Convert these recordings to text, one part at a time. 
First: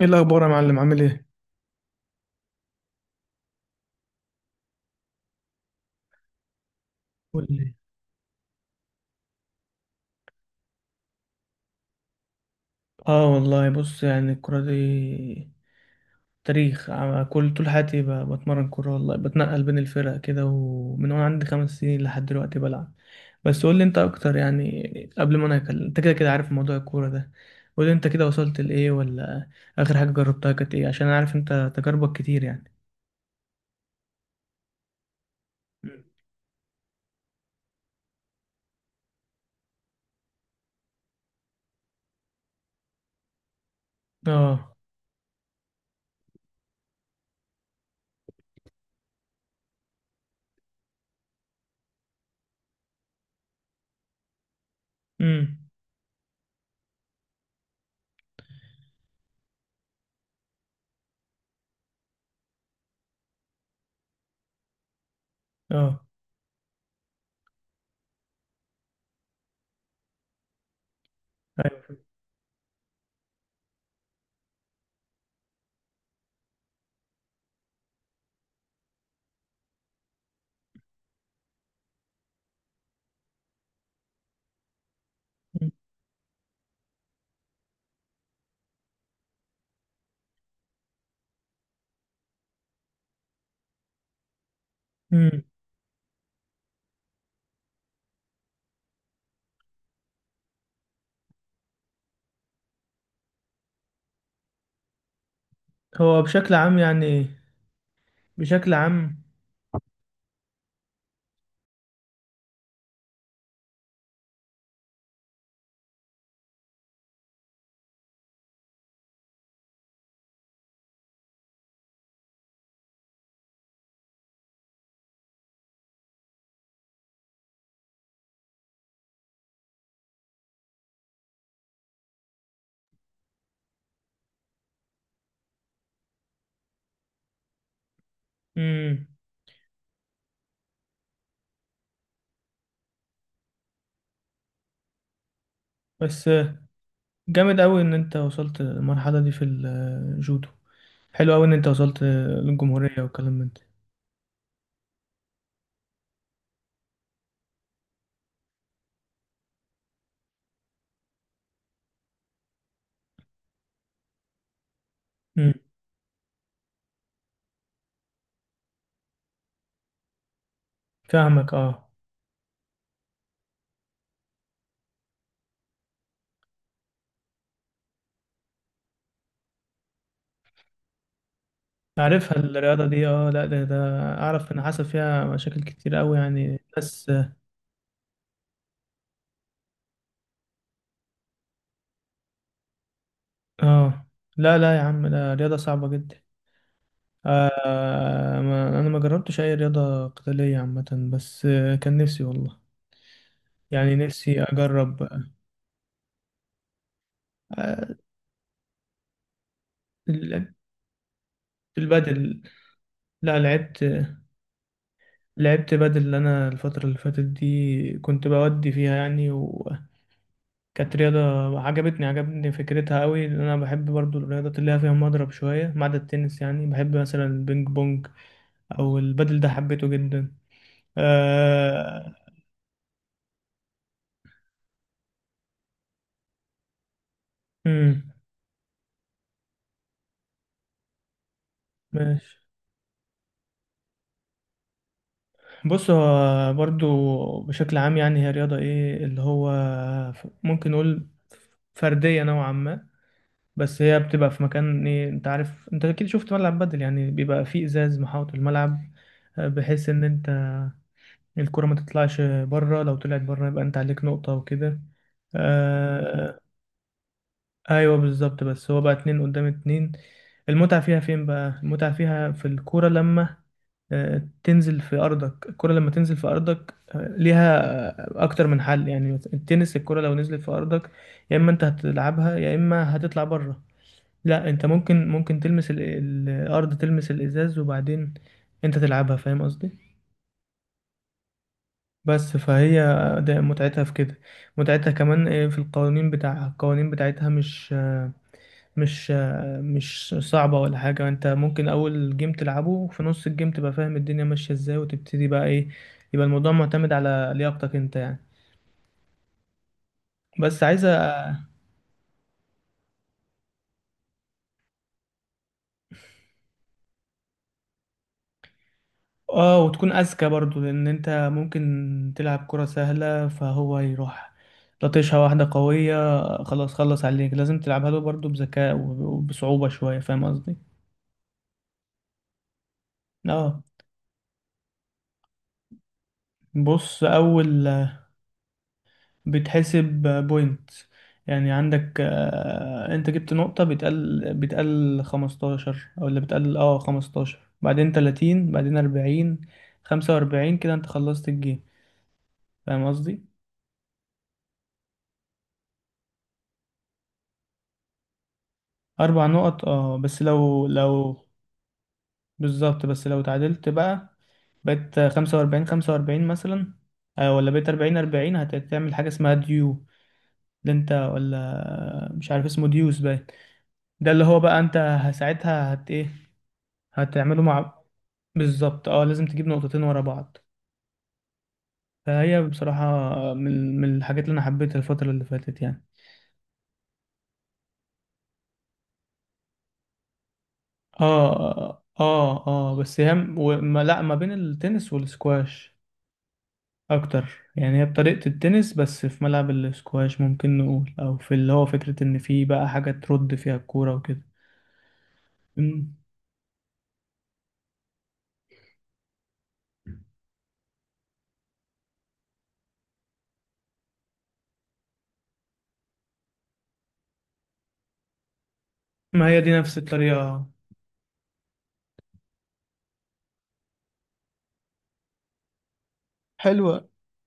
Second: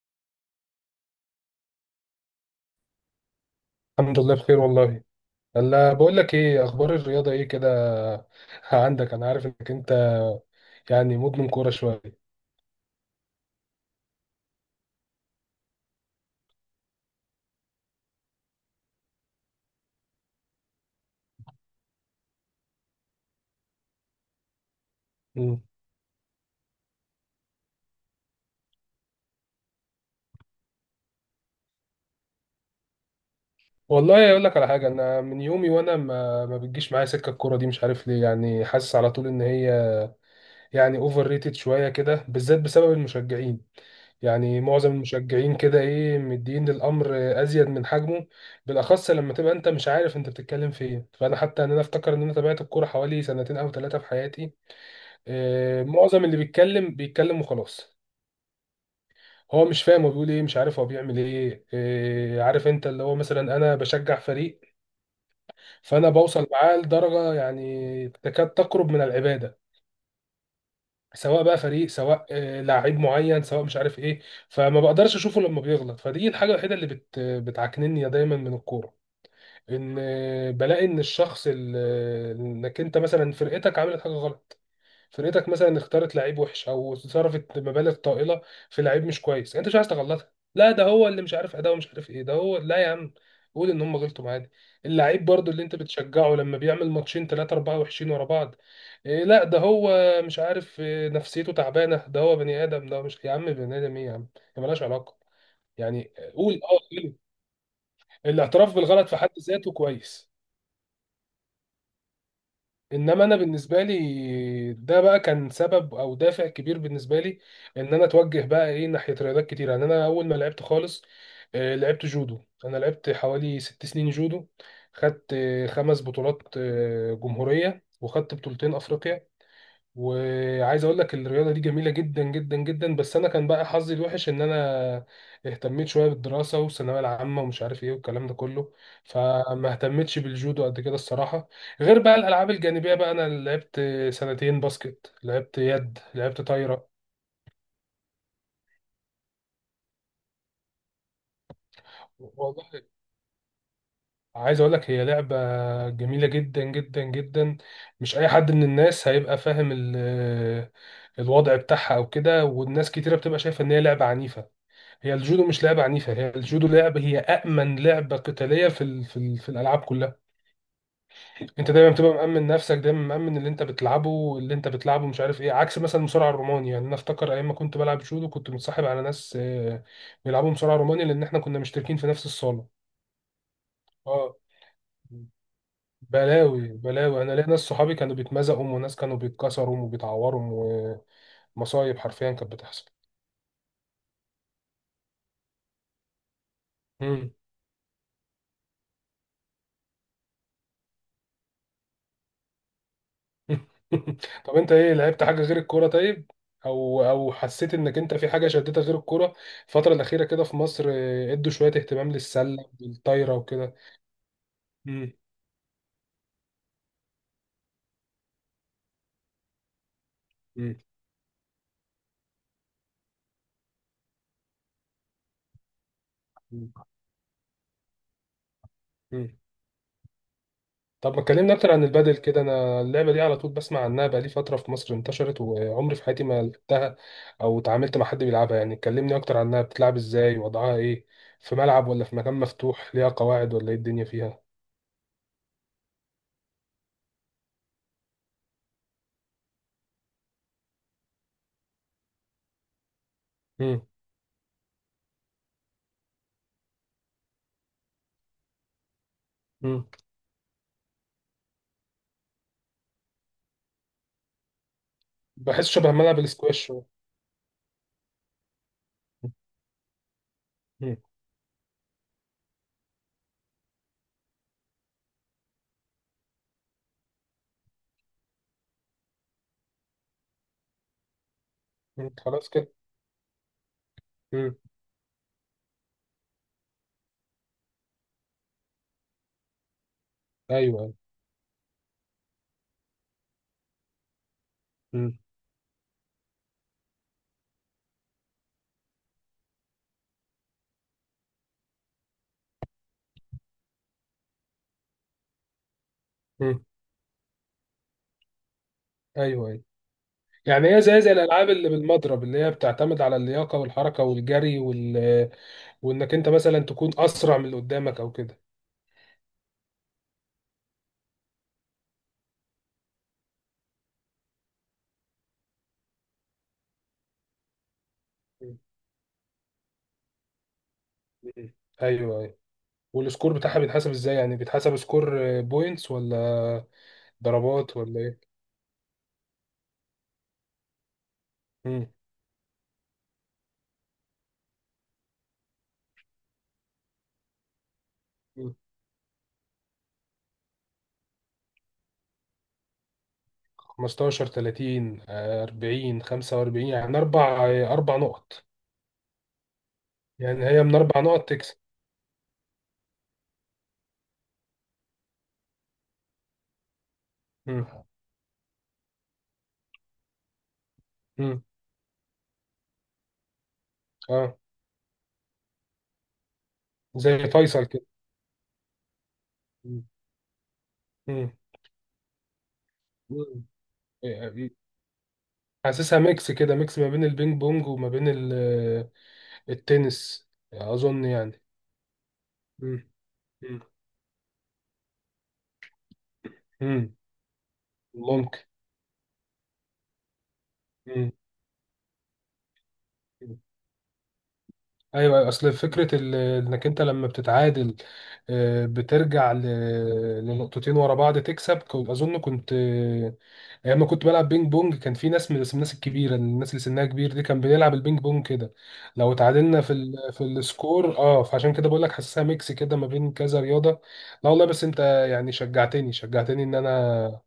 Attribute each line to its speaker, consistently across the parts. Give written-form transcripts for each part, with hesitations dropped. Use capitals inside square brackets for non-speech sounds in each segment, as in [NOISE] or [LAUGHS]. Speaker 1: ايه الاخبار يا معلم؟ عامل ايه؟
Speaker 2: الحمد لله بخير والله. الا بقول لك، ايه اخبار الرياضه، ايه
Speaker 1: قول
Speaker 2: كده؟
Speaker 1: لي.
Speaker 2: [LAUGHS] عندك انا عارف انك انت يعني مدمن كوره شويه.
Speaker 1: اه والله بص، يعني الكره دي تاريخ كل طول حياتي بتمرن كوره والله، بتنقل بين الفرق كده، ومن وانا عندي خمس سنين لحد دلوقتي بلعب. بس قول لي انت اكتر يعني، قبل ما انا
Speaker 2: مم.
Speaker 1: انت كده كده عارف موضوع الكوره ده. قول لي انت كده وصلت لايه، ولا اخر حاجه جربتها كانت ايه؟ عشان انا عارف انت تجاربك كتير يعني.
Speaker 2: والله اقول لك على حاجه، انا من يومي وانا
Speaker 1: مم.
Speaker 2: ما بتجيش معايا سكه الكوره دي، مش عارف ليه، يعني حاسس على طول ان هي يعني اوفر ريتد شويه كده، بالذات بسبب المشجعين. يعني
Speaker 1: اه.
Speaker 2: معظم المشجعين كده ايه، مدين للامر ازيد من حجمه، بالاخص لما تبقى انت مش عارف انت بتتكلم في ايه. فانا حتى ان انا افتكر ان انا تابعت الكوره حوالي سنتين او ثلاثه في حياتي.
Speaker 1: امم.
Speaker 2: معظم اللي بيتكلم بيتكلم وخلاص، هو مش فاهم هو بيقول ايه، مش عارف هو بيعمل ايه. عارف انت، اللي هو مثلا انا بشجع فريق،
Speaker 1: اه.
Speaker 2: فانا بوصل معاه لدرجة يعني تكاد تقرب من العبادة. سواء بقى فريق،
Speaker 1: أيوة.
Speaker 2: سواء لعيب معين، سواء مش عارف ايه، فما بقدرش اشوفه لما بيغلط. فدي الحاجة الوحيدة اللي بتعكنني دايما من الكورة، ان بلاقي ان الشخص انك انت مثلا فرقتك عملت حاجة غلط، فرقتك مثلا اختارت لعيب وحش او صرفت مبالغ طائله في لعيب مش كويس، يعني انت مش عايز تغلطها. لا ده هو اللي مش عارف اداؤه، مش عارف ايه، ده هو، لا يا عم، قول ان هم غلطوا معانا. اللعيب
Speaker 1: مم.
Speaker 2: برضو اللي انت بتشجعه، لما بيعمل ماتشين ثلاثة أربعة وحشين ورا بعض، إيه لا ده هو، مش عارف إيه، نفسيته تعبانة، ده هو بني آدم، ده هو مش يا عم، بني آدم إيه يا عم؟ هي ملهاش علاقة، يعني
Speaker 1: هو بشكل
Speaker 2: قول
Speaker 1: عام
Speaker 2: قول.
Speaker 1: يعني، بشكل
Speaker 2: الاعتراف بالغلط
Speaker 1: عام.
Speaker 2: في حد ذاته كويس، انما انا بالنسبه لي ده بقى كان سبب او دافع كبير بالنسبه لي، ان انا اتوجه بقى ايه ناحيه رياضات كتير. يعني انا اول ما لعبت خالص، لعبت جودو. انا لعبت حوالي 6 سنين جودو، خدت 5 بطولات جمهوريه، وخدت بطولتين افريقيا. وعايز اقول لك الرياضه دي جميله جدا جدا جدا، بس انا كان بقى حظي الوحش ان انا اهتميت شويه بالدراسه والثانويه العامه ومش عارف ايه والكلام ده كله،
Speaker 1: امم.
Speaker 2: فما اهتمتش بالجودو قد كده الصراحه. غير بقى الالعاب الجانبيه، بقى انا لعبت سنتين باسكت، لعبت يد،
Speaker 1: بس
Speaker 2: لعبت طايره.
Speaker 1: جامد قوي ان انت وصلت المرحله دي في الجودو، حلو قوي ان انت وصلت
Speaker 2: والله
Speaker 1: للجمهوريه والكلام من ده.
Speaker 2: عايز اقول لك، هي لعبه جميله جدا جدا جدا، مش اي حد من الناس هيبقى فاهم الوضع بتاعها او كده، والناس كتيره بتبقى شايفه ان هي لعبه عنيفه. هي الجودو
Speaker 1: امم.
Speaker 2: مش لعبة عنيفة، هي الجودو لعبة، هي أأمن لعبة قتالية في الألعاب كلها.
Speaker 1: فاهمك،
Speaker 2: أنت
Speaker 1: اه.
Speaker 2: دايما بتبقى مأمن نفسك، دايما مأمن اللي أنت بتلعبه، مش عارف إيه، عكس مثلا المصارعة الروماني، يعني أنا أفتكر أيام ما كنت بلعب جودو كنت متصاحب على ناس بيلعبوا مصارعة روماني، لأن إحنا كنا مشتركين في نفس
Speaker 1: عارفها
Speaker 2: الصالة.
Speaker 1: الرياضه دي، اه. لا ده ده
Speaker 2: أه،
Speaker 1: اعرف ان حصل فيها مشاكل كتير قوي يعني،
Speaker 2: بلاوي
Speaker 1: بس
Speaker 2: بلاوي، أنا ليا ناس صحابي كانوا بيتمزقوا، وناس كانوا بيتكسروا وبيتعوروا، ومصايب حرفيا كانت بتحصل.
Speaker 1: اه. لا لا يا عم، ده رياضه صعبه جدا. آه. ما انا ما جربتش اي رياضه قتاليه عامه، بس كان نفسي والله، يعني نفسي
Speaker 2: طب انت ايه،
Speaker 1: اجرب.
Speaker 2: لعبت حاجه غير الكوره طيب، او حسيت
Speaker 1: آه،
Speaker 2: انك انت في حاجه شدتك غير الكوره؟ الفتره الاخيره كده
Speaker 1: ال-
Speaker 2: في مصر ادوا شويه اهتمام
Speaker 1: البادل.
Speaker 2: للسله والطايره
Speaker 1: لا
Speaker 2: وكده.
Speaker 1: لعبت.
Speaker 2: مم.
Speaker 1: لعبت بدل، اللي انا الفترة اللي فاتت دي كنت بودي فيها يعني، وكانت
Speaker 2: مم.
Speaker 1: رياضة عجبتني. عجبتني فكرتها قوي، لان انا بحب برضو الرياضات اللي هي فيها مضرب شوية، ما عدا التنس. يعني
Speaker 2: مم.
Speaker 1: بحب مثلا البينج بونج او
Speaker 2: مم.
Speaker 1: البدل ده، حبيته جدا.
Speaker 2: طب ما اتكلمنا اكتر عن
Speaker 1: آه...
Speaker 2: البادل كده. انا اللعبه دي على طول بسمع عنها بقالي فتره في مصر انتشرت، وعمري في حياتي ما لعبتها او اتعاملت مع
Speaker 1: امم.
Speaker 2: حد بيلعبها، يعني كلمني اكتر عنها، بتلعب ازاي، وضعها ايه، في ملعب ولا في مكان
Speaker 1: ماشي.
Speaker 2: مفتوح، ليها قواعد ولا ايه الدنيا فيها؟
Speaker 1: بص، هو برضو بشكل عام يعني، هي رياضة ايه اللي هو ممكن نقول فردية نوعا ما،
Speaker 2: مم.
Speaker 1: بس هي بتبقى في مكان ايه؟ انت عارف، انت اكيد شفت ملعب بدل. يعني بيبقى فيه ازاز محاوط الملعب،
Speaker 2: مم.
Speaker 1: بحيث ان انت الكرة ما تطلعش بره. لو طلعت بره يبقى انت عليك نقطة وكده.
Speaker 2: بحس شبه ملعب
Speaker 1: آه.
Speaker 2: الاسكواش
Speaker 1: ايوه بالظبط. بس هو بقى اتنين
Speaker 2: شويه.
Speaker 1: قدام اتنين. المتعة فيها فين بقى؟ المتعة فيها في الكرة، لما تنزل في ارضك. الكرة لما تنزل في ارضك ليها اكتر من حل، يعني التنس الكرة لو نزلت في ارضك يا اما انت
Speaker 2: مم.
Speaker 1: هتلعبها
Speaker 2: خلاص
Speaker 1: يا
Speaker 2: كده.
Speaker 1: اما هتطلع بره. لا،
Speaker 2: مم.
Speaker 1: انت ممكن تلمس الارض، تلمس الازاز، وبعدين انت تلعبها، فاهم قصدي؟
Speaker 2: ايوه ايوه.
Speaker 1: بس فهي ده متعتها في كده. متعتها
Speaker 2: مم.
Speaker 1: كمان في القوانين بتاعها. القوانين بتاعتها مش مش صعبة ولا حاجة، انت ممكن اول جيم تلعبه، وفي نص الجيم تبقى فاهم الدنيا ماشية ازاي، وتبتدي بقى ايه. يبقى الموضوع
Speaker 2: مم.
Speaker 1: معتمد على لياقتك انت يعني.
Speaker 2: ايوه ايوه.
Speaker 1: بس
Speaker 2: يعني هي
Speaker 1: عايزة.
Speaker 2: زي الالعاب اللي بالمضرب، اللي هي بتعتمد على اللياقه والحركه والجري وانك انت مثلا تكون اسرع من اللي قدامك او كده.
Speaker 1: اه، وتكون اذكى برضو، لان انت ممكن تلعب كرة سهلة فهو يروح لطشها واحدة قوية، خلاص خلص عليك. لازم تلعبها له برضو
Speaker 2: مم.
Speaker 1: بذكاء وبصعوبة شوية، فاهم قصدي؟
Speaker 2: مم. ايوه ايوه. والسكور بتاعها
Speaker 1: اه.
Speaker 2: بيتحسب ازاي؟ يعني بيتحسب سكور بوينتس ولا
Speaker 1: بص، اول
Speaker 2: ضربات ولا ايه؟
Speaker 1: بتحسب بوينت، يعني
Speaker 2: مم.
Speaker 1: عندك انت جبت نقطة بتقل، 15، او اللي بتقل اه 15، بعدين 30،
Speaker 2: مم.
Speaker 1: بعدين 40، 45، كده انت خلصت الجيم، فاهم قصدي؟
Speaker 2: 15، 30، 40، 45، يعني اربع نقط،
Speaker 1: اربع نقط، اه. بس
Speaker 2: يعني هي
Speaker 1: لو
Speaker 2: من اربع
Speaker 1: لو
Speaker 2: نقط تكسب.
Speaker 1: بالظبط. بس لو تعادلت بقى، بقيت خمسة وأربعين خمسة وأربعين مثلا، ولا
Speaker 2: مم.
Speaker 1: بقيت أربعين أربعين، هتعمل حاجة اسمها ديو. ده أنت
Speaker 2: مم.
Speaker 1: ولا مش عارف اسمه ديوز باين. ده اللي
Speaker 2: اه،
Speaker 1: هو بقى أنت ساعتها هت إيه،
Speaker 2: زي
Speaker 1: هتعمله
Speaker 2: فيصل
Speaker 1: مع.
Speaker 2: كده.
Speaker 1: بالظبط، أه. لازم تجيب نقطتين
Speaker 2: مم.
Speaker 1: ورا بعض.
Speaker 2: مم.
Speaker 1: فهي بصراحة
Speaker 2: مم.
Speaker 1: من الحاجات اللي أنا
Speaker 2: يعني
Speaker 1: حبيتها الفترة اللي فاتت يعني.
Speaker 2: حاسسها ميكس كده، ميكس ما بين البينج بونج وما بين التنس، اظن يعني.
Speaker 1: اه اه اه،
Speaker 2: مم.
Speaker 1: بس هي م-
Speaker 2: مم.
Speaker 1: وما لا ما بين التنس والسكواش
Speaker 2: مم.
Speaker 1: اكتر، يعني هي بطريقة
Speaker 2: ممكن.
Speaker 1: التنس، بس في ملعب الاسكواش ممكن نقول،
Speaker 2: مم.
Speaker 1: او في اللي هو فكرة ان في بقى حاجة ترد
Speaker 2: مم.
Speaker 1: فيها الكورة وكده.
Speaker 2: ايوه، اصل
Speaker 1: أمم.
Speaker 2: فكره انك انت لما بتتعادل، بترجع لنقطتين ورا بعض تكسب، اظن كنت ايام ما كنت بلعب بينج بونج كان في ناس بس من الناس الكبيره، الناس اللي سنها كبير دي كان بنلعب البينج بونج كده لو
Speaker 1: ما هي دي
Speaker 2: اتعادلنا في
Speaker 1: نفس
Speaker 2: ال... في
Speaker 1: الطريقة.
Speaker 2: السكور، فعشان كده بقول لك حاسسها ميكس كده ما بين كذا رياضه. لا والله، بس انت يعني شجعتني شجعتني ان
Speaker 1: حلوة.
Speaker 2: انا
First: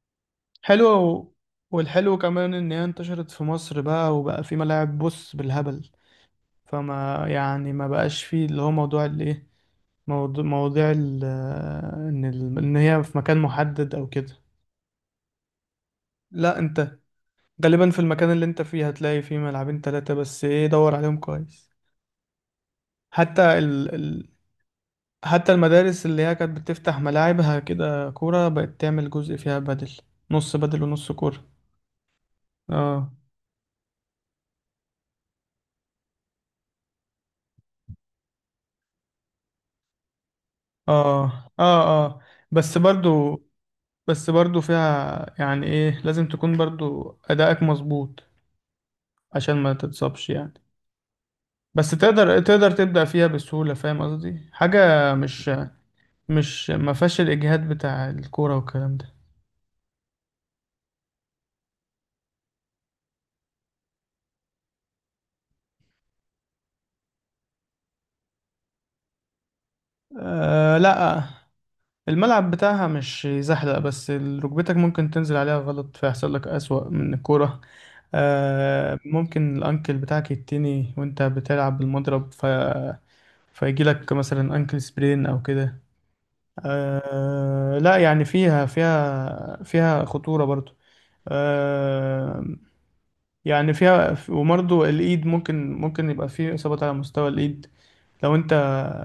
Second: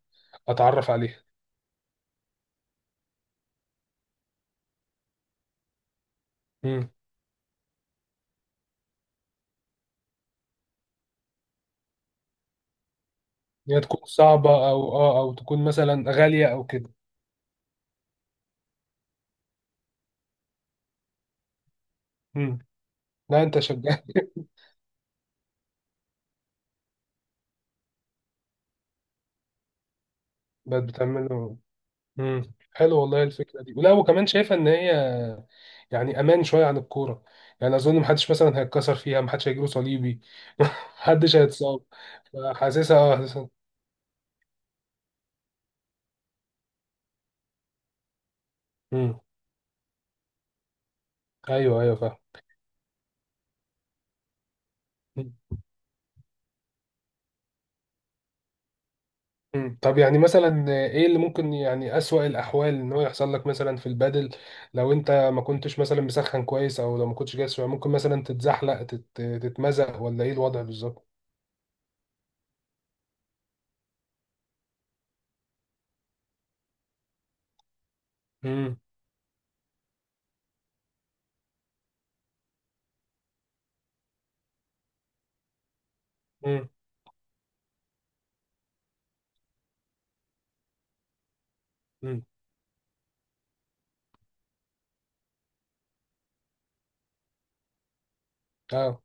Speaker 2: اتعرف
Speaker 1: حلوة
Speaker 2: عليها.
Speaker 1: و... والحلو كمان ان هي انتشرت في مصر بقى، وبقى في ملاعب بص بالهبل،
Speaker 2: امم.
Speaker 1: فما يعني ما بقاش فيه اللي هو موضوع الايه، موضوع مواضيع ال... آه، ان ان هي في مكان
Speaker 2: هي
Speaker 1: محدد
Speaker 2: تكون
Speaker 1: او كده.
Speaker 2: صعبه او تكون مثلا غاليه
Speaker 1: لا،
Speaker 2: او كده.
Speaker 1: انت غالبا في المكان اللي انت فيه هتلاقي فيه ملعبين ثلاثة، بس ايه دور عليهم كويس.
Speaker 2: امم.
Speaker 1: حتى
Speaker 2: لا انت شجعت،
Speaker 1: حتى المدارس اللي هي كانت بتفتح ملاعبها كده كورة، بقت تعمل جزء فيها بدل، نص بدل
Speaker 2: بقت
Speaker 1: ونص كورة.
Speaker 2: بتعمله. امم، حلو
Speaker 1: اه
Speaker 2: والله الفكره دي، ولا وكمان شايفه ان هي يعني امان شويه عن الكوره. يعني اظن محدش مثلا هيتكسر فيها، محدش هيجيله صليبي، [LAUGHS] محدش
Speaker 1: اه
Speaker 2: هيتصاب.
Speaker 1: اه اه. بس
Speaker 2: حاسسها اه
Speaker 1: برضو،
Speaker 2: حاسسها
Speaker 1: فيها يعني ايه، لازم تكون برضو أدائك مظبوط
Speaker 2: امم.
Speaker 1: عشان ما تتصابش يعني.
Speaker 2: ايوه
Speaker 1: بس
Speaker 2: ايوه فاهم.
Speaker 1: تقدر، تبدأ فيها بسهولة، فاهم قصدي؟ حاجة
Speaker 2: مم.
Speaker 1: مش ما فيهاش الإجهاد بتاع الكورة والكلام ده.
Speaker 2: مم. طب يعني مثلا ايه اللي ممكن، يعني اسوأ الاحوال ان هو يحصل لك مثلا في البادل، لو انت ما كنتش مثلا مسخن كويس او لو ما كنتش جاهز شوية، ممكن مثلا تتزحلق، تتمزق ولا ايه الوضع
Speaker 1: آه
Speaker 2: بالظبط؟
Speaker 1: لا، الملعب بتاعها مش زحلق، بس ركبتك ممكن تنزل عليها غلط فيحصل لك أسوأ من الكورة.
Speaker 2: امم.
Speaker 1: آه، ممكن الأنكل بتاعك يتني وأنت بتلعب بالمضرب ف... فيجي لك مثلا أنكل سبرين أو كده.
Speaker 2: امم.
Speaker 1: آه لا، يعني فيها فيها فيها خطورة برضو.
Speaker 2: امم.
Speaker 1: آه، يعني فيها، وبرضو الإيد ممكن يبقى فيه إصابات على مستوى الإيد. لو أنت
Speaker 2: اه،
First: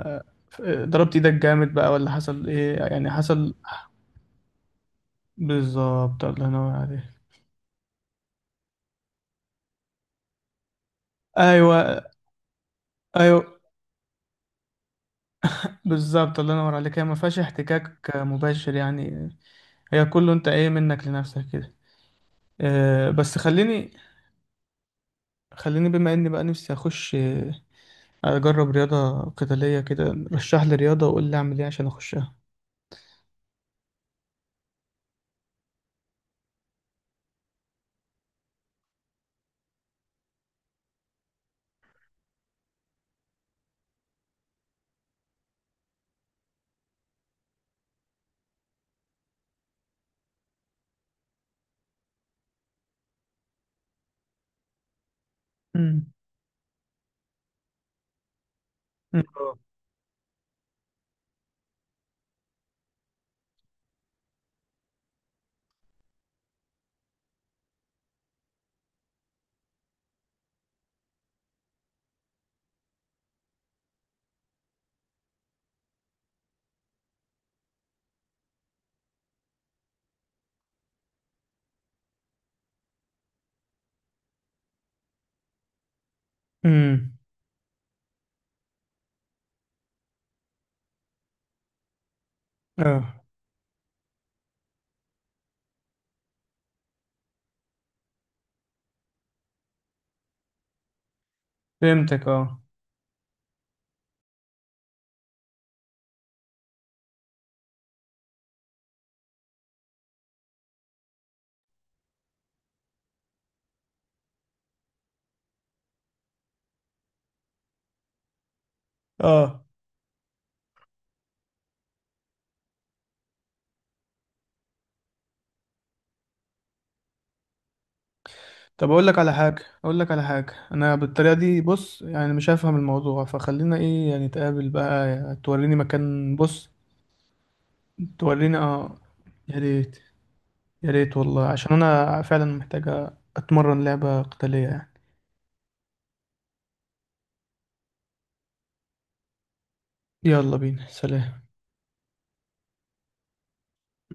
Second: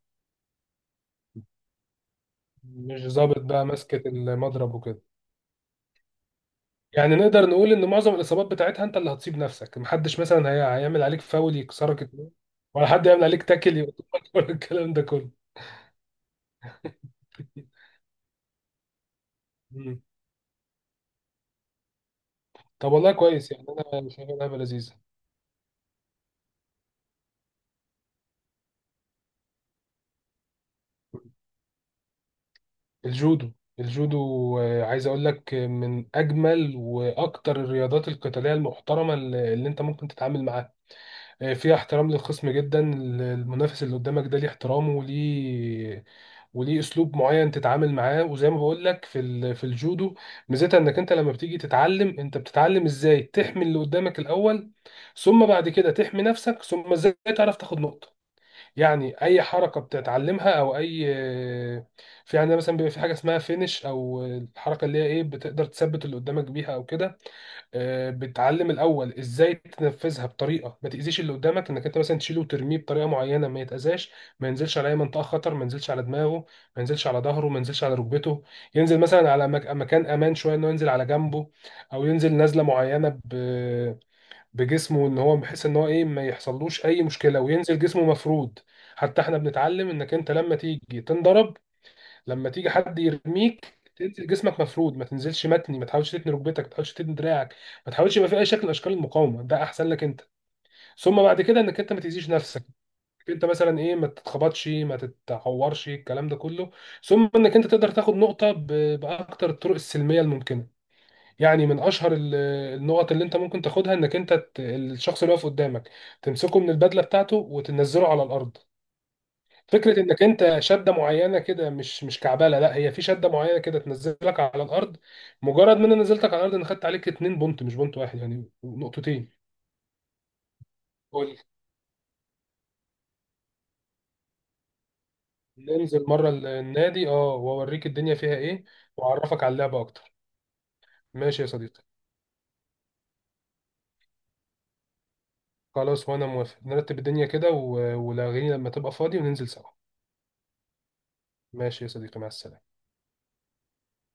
Speaker 1: ضربت ايدك جامد بقى، ولا حصل ايه
Speaker 2: مش
Speaker 1: يعني
Speaker 2: ظابط
Speaker 1: حصل.
Speaker 2: بقى ماسكة المضرب وكده.
Speaker 1: بالظبط، الله ينور عليك.
Speaker 2: يعني نقدر نقول ان معظم الاصابات بتاعتها انت اللي هتصيب نفسك، محدش مثلا هيعمل عليك فاول
Speaker 1: ايوه
Speaker 2: يكسرك اتنين، ولا حد يعمل
Speaker 1: ايوه.
Speaker 2: عليك تاكل يقطعك [LAUGHS] ولا الكلام ده كله.
Speaker 1: بالظبط، الله ينور عليك. هي ما فيهاش احتكاك مباشر يعني،
Speaker 2: مم.
Speaker 1: هي كله انت ايه منك لنفسك كده.
Speaker 2: طب والله
Speaker 1: بس
Speaker 2: كويس يعني،
Speaker 1: خليني،
Speaker 2: انا شايفها لعبه لذيذه.
Speaker 1: خليني بما اني بقى نفسي اخش اجرب رياضة قتالية كده. رشح لي رياضة وقول لي اعمل ايه عشان اخشها.
Speaker 2: الجودو، الجودو. عايز اقول لك، من اجمل واكتر الرياضات القتاليه المحترمه اللي انت ممكن تتعامل معاها. فيها احترام للخصم جدا. المنافس اللي قدامك ده ليه احترامه، وليه اسلوب معين تتعامل معاه. وزي ما بقول لك في الجودو، ميزتها انك انت لما بتيجي تتعلم، انت بتتعلم ازاي تحمي اللي قدامك الاول، ثم بعد كده
Speaker 1: امم.
Speaker 2: تحمي نفسك، ثم ازاي تعرف تاخد نقطة. يعني اي حركة بتتعلمها او اي، في عندنا مثلا بيبقى في حاجة اسمها فينش، او الحركة اللي هي ايه بتقدر تثبت اللي قدامك بيها او كده. بتعلم الاول ازاي تنفذها بطريقه ما تاذيش اللي قدامك، انك انت مثلا تشيله وترميه بطريقه معينه ما يتاذاش، ما ينزلش على اي منطقه خطر، ما ينزلش على دماغه، ما ينزلش على ظهره، ما ينزلش على ركبته، ينزل مثلا على مكان امان شويه، انه ينزل على جنبه، او ينزل نزله معينه بجسمه، ان هو بحيث ان هو ايه ما يحصلوش اي
Speaker 1: امم.
Speaker 2: مشكله، وينزل جسمه مفرود. حتى احنا بنتعلم انك انت لما تيجي تنضرب، لما تيجي حد
Speaker 1: اه.
Speaker 2: يرميك تنزل جسمك مفرود، ما تنزلش متني، ما تحاولش تتني ركبتك، ما تحاولش تتني دراعك، ما تحاولش يبقى في اي شكل من اشكال المقاومه، ده احسن لك انت، ثم بعد كده انك انت ما
Speaker 1: فهمتك،
Speaker 2: تاذيش
Speaker 1: اه
Speaker 2: نفسك، انت مثلا ايه ما تتخبطش ما تتعورش الكلام ده كله، ثم انك انت تقدر تاخد نقطه باكتر الطرق السلميه الممكنه. يعني من اشهر النقط اللي انت ممكن تاخدها، انك انت الشخص اللي واقف قدامك تمسكه من البدله بتاعته وتنزله على الارض.
Speaker 1: اه.
Speaker 2: فكرة انك انت شدة معينة كده مش كعبالة، لا هي في شدة معينة كده تنزلك على الارض. مجرد ما انا نزلتك على الارض، انا خدت عليك 2 بونت، مش بونت واحد، يعني
Speaker 1: طب اقول لك
Speaker 2: نقطتين.
Speaker 1: على حاجة، انا
Speaker 2: قول
Speaker 1: بالطريقة
Speaker 2: لي.
Speaker 1: دي بص يعني مش هفهم الموضوع، فخلينا ايه يعني نتقابل بقى، توريني
Speaker 2: ننزل مرة
Speaker 1: مكان
Speaker 2: ال-
Speaker 1: بص.
Speaker 2: النادي واوريك الدنيا فيها
Speaker 1: تورينا،
Speaker 2: ايه،
Speaker 1: اه.
Speaker 2: واعرفك على
Speaker 1: يا
Speaker 2: اللعبة
Speaker 1: ريت،
Speaker 2: اكتر.
Speaker 1: يا ريت
Speaker 2: ماشي
Speaker 1: والله،
Speaker 2: يا
Speaker 1: عشان
Speaker 2: صديقي،
Speaker 1: انا فعلا محتاجة اتمرن لعبة قتالية يعني.
Speaker 2: خلاص وانا موافق، نرتب الدنيا كده ولاغيني لما تبقى فاضي وننزل سوا.
Speaker 1: يلا بينا، سلام.
Speaker 2: ماشي يا صديقي، مع السلامة.